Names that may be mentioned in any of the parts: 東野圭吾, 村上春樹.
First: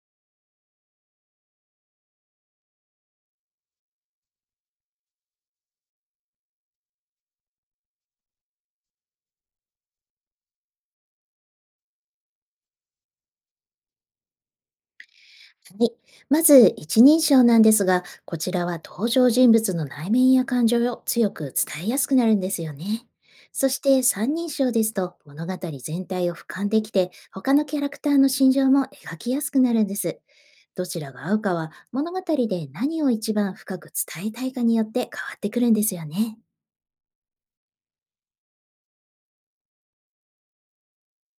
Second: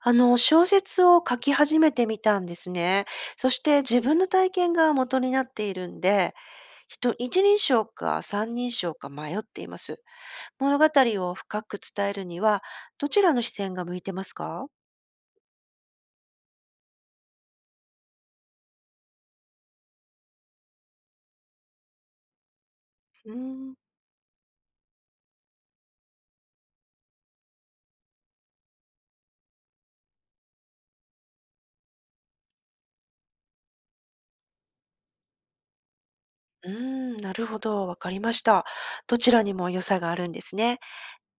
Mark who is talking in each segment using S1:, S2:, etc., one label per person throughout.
S1: 小説を書き始めてみたんですね。そして自分の体験が元になっているんで、一人称か三人称か迷っています。物語を深く伝えるには、どちらの視線が向いてますか？
S2: はい。まず、一人称なんですが、こちらは登場人物の内面や感情を強く伝えやすくなるんですよね。
S1: うー
S2: そ
S1: ん、
S2: して三人称ですと物語全体を俯瞰できて、他のキャラクターの心情も描きやすくなるんです。どちらが合うかは物語で何を一番深く伝えたいかによって変わってくるんですよね。
S1: うーん、なるほど。わかりました。どちらにも良さがあるんですね。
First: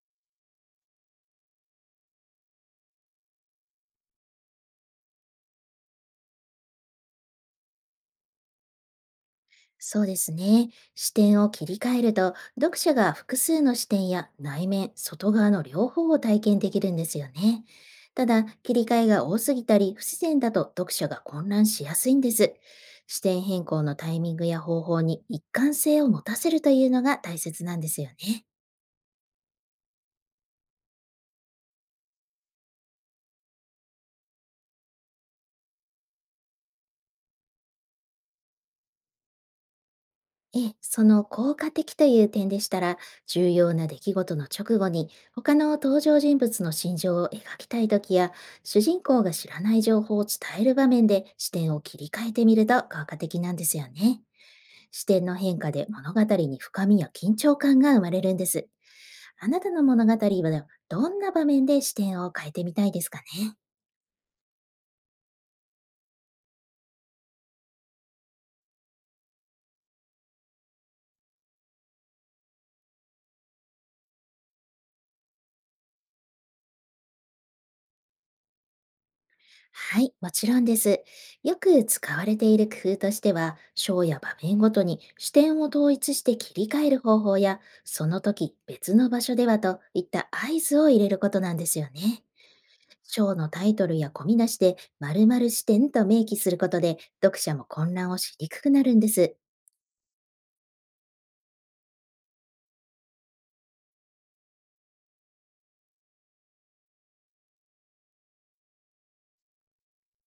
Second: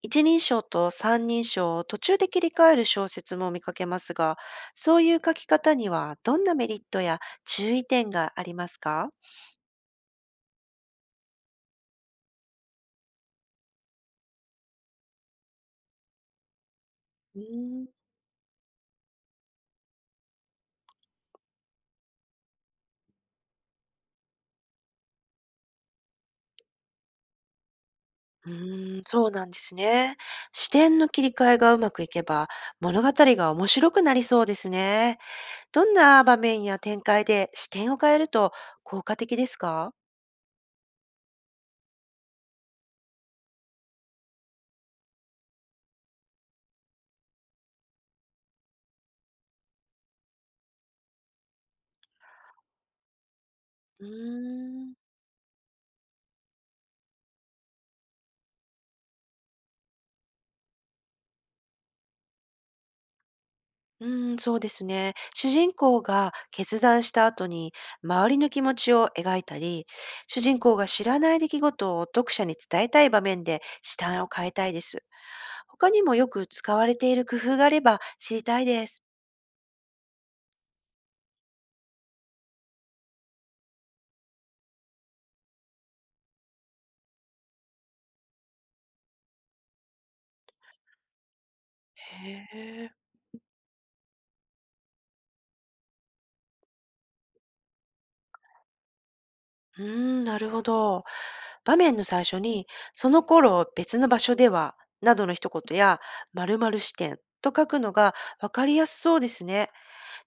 S1: 一人称と三人称を途中で切り替える小説も見かけますが、そういう書き方にはどんなメリットや注意点がありますか？
S2: そうですね。視点を切り替えると、読者が複数の視点や内面、外側の両方を体験できるんですよ
S1: うー
S2: ね。
S1: ん。
S2: ただ、切り替えが多すぎたり、不自然だと読者が混乱しやすいんです。視点変更のタイミングや方法に一貫性を持たせるというのが大切なんですよね。
S1: うーん、そうなんですね。視点の切り替えがうまくいけば、物語が面白くなりそうですね。どんな場面や展開で視点を変えると効果的ですか？
S2: ええ、その効果的という点でしたら、重要な出来事の直後に、他の登場人物の心情を描きたいときや、主人公が知らない情報を伝える場面で視点を切り替えてみると効果的なんですよ
S1: うー
S2: ね。視
S1: ん。
S2: 点の変化で物語に深みや緊張感が生まれるんです。あなたの物語はどんな場面で視点を変えてみたいですかね。
S1: うーん、そうですね。主人公が決断した後に周りの気持ちを描いたり、主人公が知らない出来事を読者に伝えたい場面で視点を変えたいです。他にもよく使われている工夫があれば知りたいです。
S2: はい、もちろんです。よく使われている工夫としては、章や場面ごとに視点を統一して切り替える方法や、その時別の場所ではといった合図を入れることなんですよね。
S1: へえ。
S2: 章のタイトルや込み出しで、〇〇視点と明記することで、読者も混乱をしにくくなるんです。
S1: うーん、なるほど。場面の最初に、その頃別の場所では、などの一言や、〇〇視点と書くのが分かりやすそうですね。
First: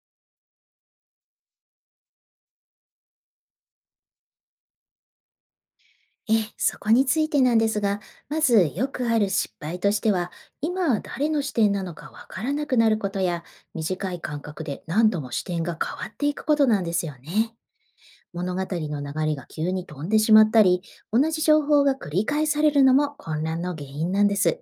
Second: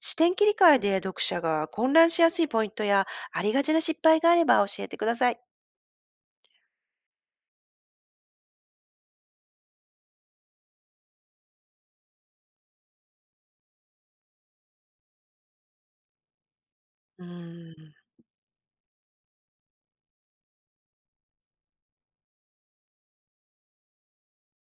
S1: 視点切り替えで読者が混乱しやすいポイントや、ありがちな失敗があれば教えてください。
S2: ええ、そこについてなんですが、まずよくある失敗としては、今は誰の視点なのかわからなくなることや、短い間隔で何度も視点が変わっていくことなんですよ
S1: う
S2: ね。
S1: ーん、
S2: 物語の流れが急に飛んでしまったり、同じ情報が繰り返されるのも混乱の原因なんです。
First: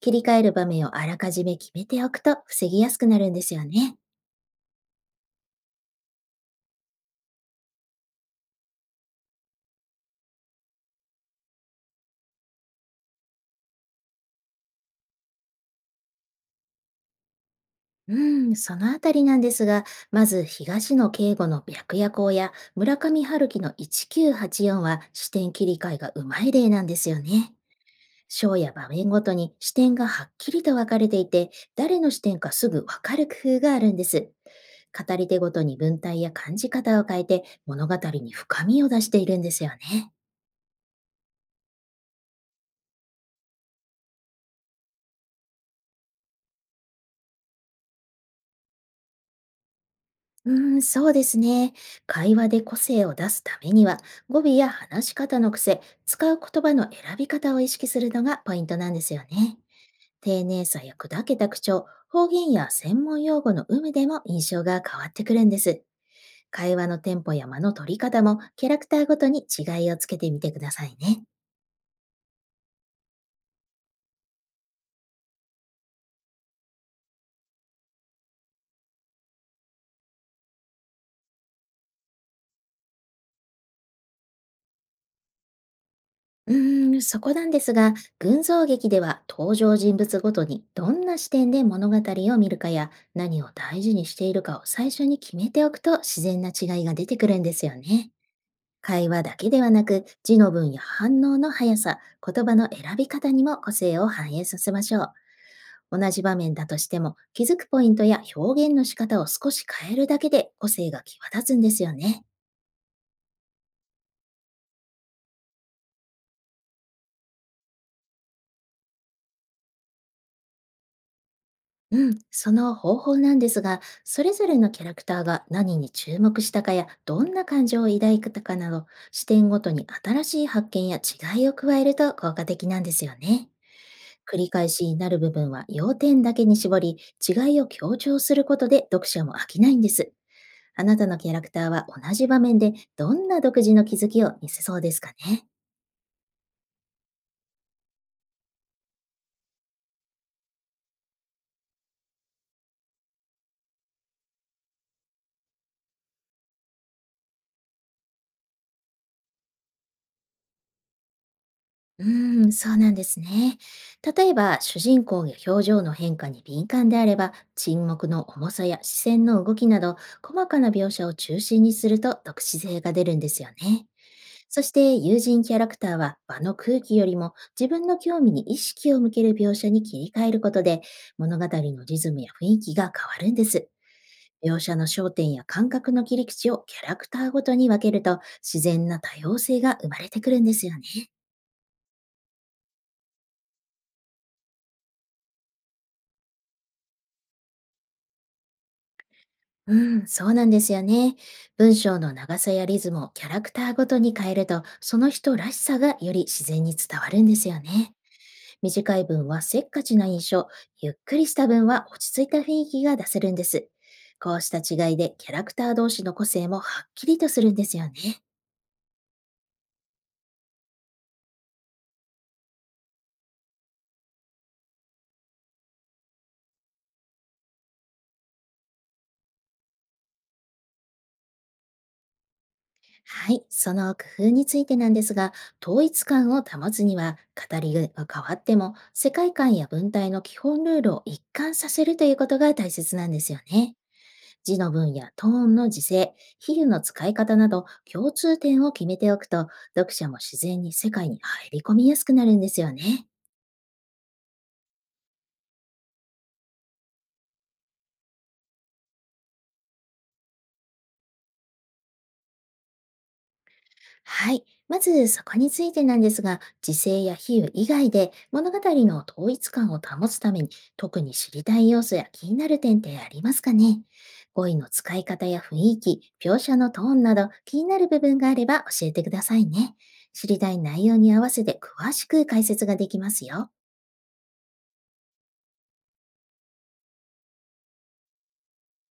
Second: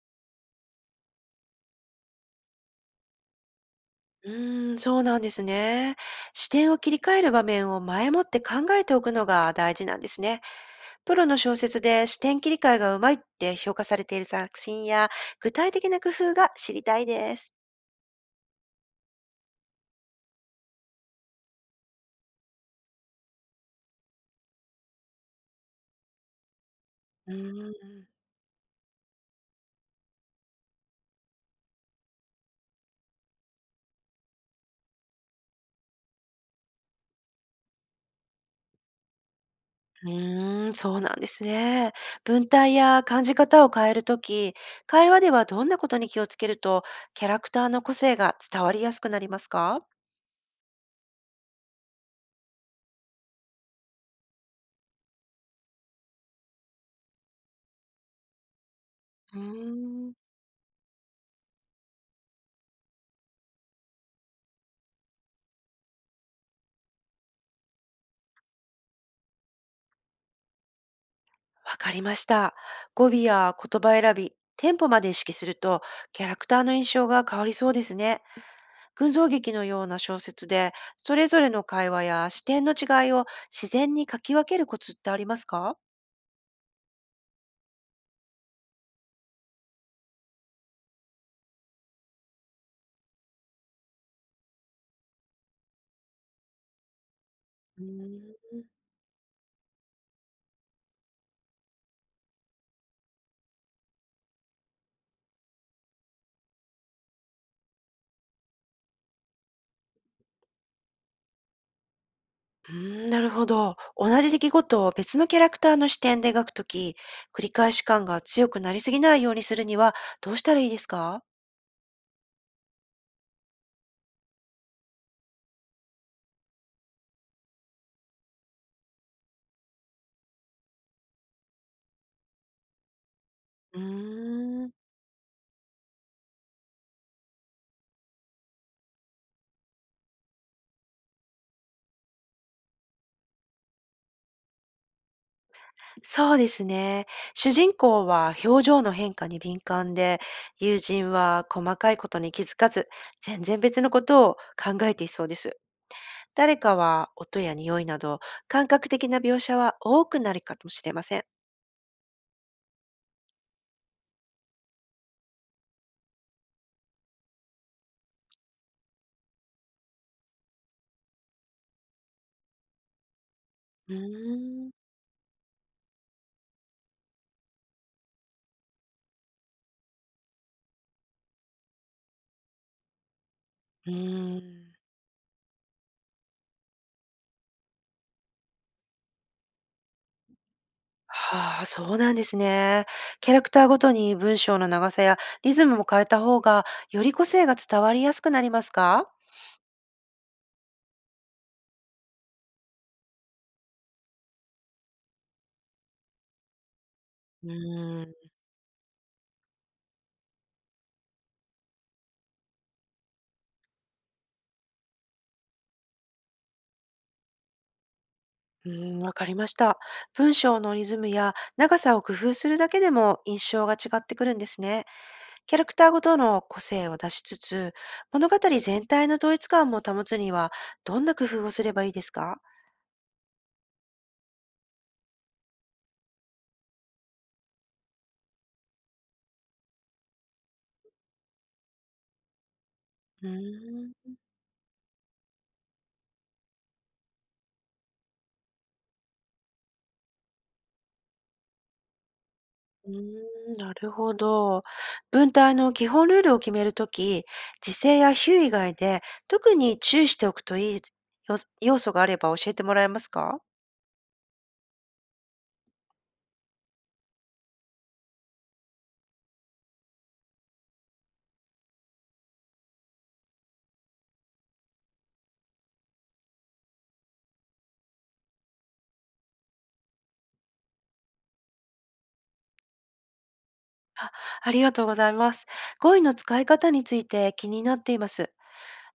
S2: 切り替える場面をあらかじめ決めておくと防ぎやすくなるんですよね。
S1: うーん、そうなんですね。視点を切り替える場面を前もって考えておくのが大事なんですね。プロの小説で視点切り替えがうまいって評価されている作品や、具体的な工夫が知りたいです。
S2: うん、そのあたりなんですが、まず東野圭吾の白夜行や村上春樹の1984はちよんは視点切り替えがうまい例なんですよ
S1: う
S2: ね。
S1: ーん。
S2: 章や場面ごとに視点がはっきりと分かれていて、誰の視点かすぐ分かる工夫があるんです。語り手ごとに文体や感じ方を変えて物語に深みを出しているんですよ
S1: う
S2: ね。
S1: ーん、そうなんですね。文体や感じ方を変えるとき、会話ではどんなことに気をつけると、キャラクターの個性が伝わりやすくなりますか？
S2: うーん、そうですね。会話で個性を出すためには、語尾や話し方の癖、使う言葉の選び方を意識するのがポイントなんですよ
S1: うー
S2: ね。
S1: ん。
S2: 丁寧さや砕けた口調、方言や専門用語の有無でも印象が変わってくるんです。会話のテンポや間の取り方もキャラクターごとに違いをつけてみてくださいね。
S1: わかりました。語尾や言葉選び、テンポまで意識すると、キャラクターの印象が変わりそうですね。群像劇のような小説で、それぞれの会話や視点の違いを自然に書き分けるコツってありますか？
S2: うーん、そこなんですが、群像劇では登場人物ごとにどんな視点で物語を見るかや何を大事にしているかを最初に決めておくと自然な違いが出てくるんですよ
S1: うー
S2: ね。
S1: ん、
S2: 会話だけではなく字の文や反応の速さ、言葉の選び方にも個性を反映させましょう。同じ場面だとしても気づくポイントや表現の仕方を少し変えるだけで個性が際立つんですよね。
S1: うーん、なるほど。同じ出来事を別のキャラクターの視点で描くとき、繰り返し感が強くなりすぎないようにするにはどうしたらいいですか？
S2: うん、その方法なんですが、それぞれのキャラクターが何に注目したかや、どんな感情を抱いたかなど、視点ごとに新しい発見や違いを加えると効果的なんですよね。
S1: うー
S2: 繰り返
S1: ん、
S2: しになる部分は要点だけに絞り、違いを強調することで読者も飽きないんです。あなたのキャラクターは同じ場面でどんな独自の気づきを見せそうですかね。
S1: そうですね。主人公は表情の変化に敏感で、友人は細かいことに気づかず、全然別のことを考えていそうです。誰かは音や匂いなど、感覚的な描写は多くなるかもしれません。
S2: うーん、そうなんですね。例えば、主人公や表情の変化に敏感であれば、沈黙の重さや視線の動きなど、細かな描写を中心にすると独自性が出るんですよね。
S1: う
S2: そ
S1: ー
S2: し
S1: ん。
S2: て、友人キャラクターは場の空気よりも自分の興味に意識を向ける描写に切り替えることで、物語のリズムや雰囲気が変わるんです。
S1: うー
S2: 描
S1: ん、
S2: 写の焦点や感覚の切り口をキャラクターごとに分けると、自然な多様性が生まれてくるんですよね。
S1: はあ、そうなんですね。キャラクターごとに文章の長さやリズムも変えた方が、より個性が伝わりやすくなりますか？
S2: うん、そうなんですよね。文章の長さやリズムをキャラクターごとに変えると、その人らしさがより自然に伝わるんで
S1: う
S2: すよね。
S1: ーん、
S2: 短い文はせっかちな印象、ゆっくりした文は落ち着いた雰囲気が出せるんです。こうした違いでキャラクター同士の個性もはっきりとするんですよね。
S1: うーん、わかりました。文章のリズムや長さを工夫するだけでも印象が違ってくるんですね。キャラクターごとの個性を出しつつ、物語全体の統一感も保つには、どんな工夫をすればいいですか？
S2: はい、その工夫についてなんですが、統一感を保つには、語りが変わっても、世界観や文体の基本ルールを一貫させるということが大切なんで
S1: うー
S2: すよね。
S1: ん、
S2: 字の分やトーンの時制、比喩の使い方など共通点を決めておくと、読者も自然に世界に入り込みやすくなるんですよ
S1: う
S2: ね。
S1: ーん、なるほど。文体の基本ルールを決めるとき、時制や比喩以外で特に注意しておくといい要素があれば教えてもらえますか？
S2: はい。まずそこについてなんですが、時制や比喩以外で物語の統一感を保つために特に知りたい要素や気になる点ってありますかね。語彙の使い方や雰囲気、描写のトーンなど気になる部分があれば教えてくださいね。知りたい内容に合わせて詳しく解説ができますよ。
S1: ありがとうございます。語彙の使い方について気になっています。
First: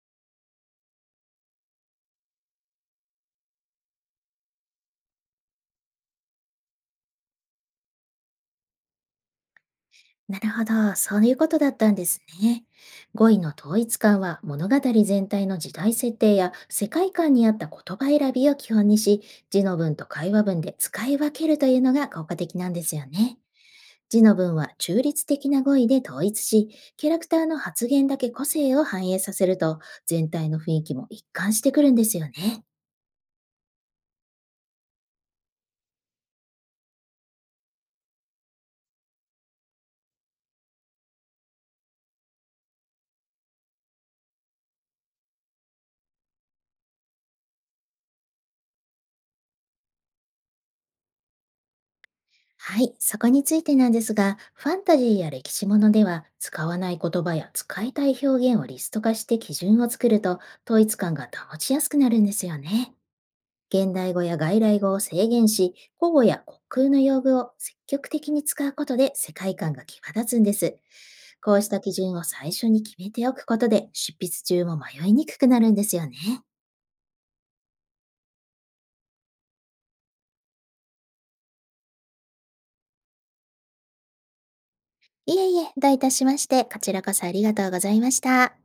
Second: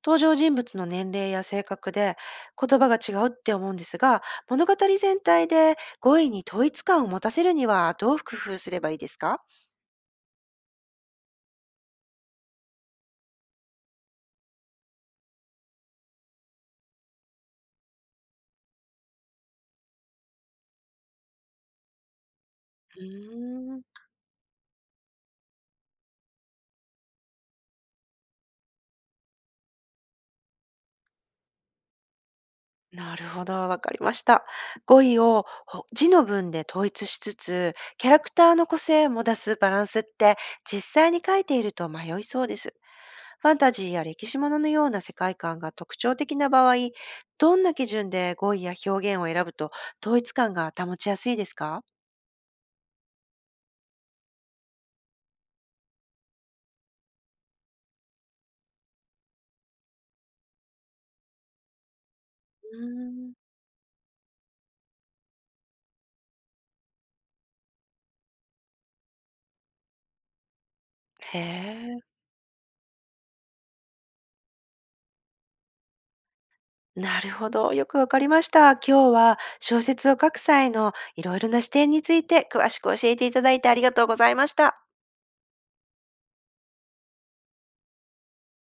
S1: 登場人物の年齢や性格で言葉が違うって思うんですが、物語全体で語彙に統一感を持たせるにはどう工夫すればいいですか？
S2: なるほど、そういうことだったんですね。語彙の統一感は物語全体の時代設定や世界観に合った言葉選びを基本にし、字の文と会話文で使い分けるというのが効果的なんです
S1: う
S2: よね。
S1: ーん、
S2: 字の文は中立的な語彙で統一し、キャラクターの発言だけ個性を反映させると、全体の雰囲気も一貫してくるんですよね。
S1: なるほど、わかりました。語彙を字の文で統一しつつ、キャラクターの個性も出すバランスって実際に書いていると迷いそうです。ファンタジーや歴史もののような世界観が特徴的な場合、どんな基準で語彙や表現を選ぶと統一感が保ちやすいですか？
S2: はい、そこについてなんですが、ファンタジーや歴史ものでは、使わない言葉や使いたい表現をリスト化して基準を作ると、統一感が保ちやすくなるんですよ
S1: う
S2: ね。
S1: ーん。
S2: 現代語や外来語を制限し、古語や国空の用具を積極的に使うことで世界観が際立つんです。
S1: へ
S2: こうした基
S1: え、
S2: 準を最初に決めておくことで、執筆中も迷いにくくなるんですよね。
S1: なるほど、よくわかりました。今日は小説を書く際のいろいろな視点について詳しく教えていただいてありがとうございました。
S2: いえいえ、どういたしまして、こちらこそありがとうございました。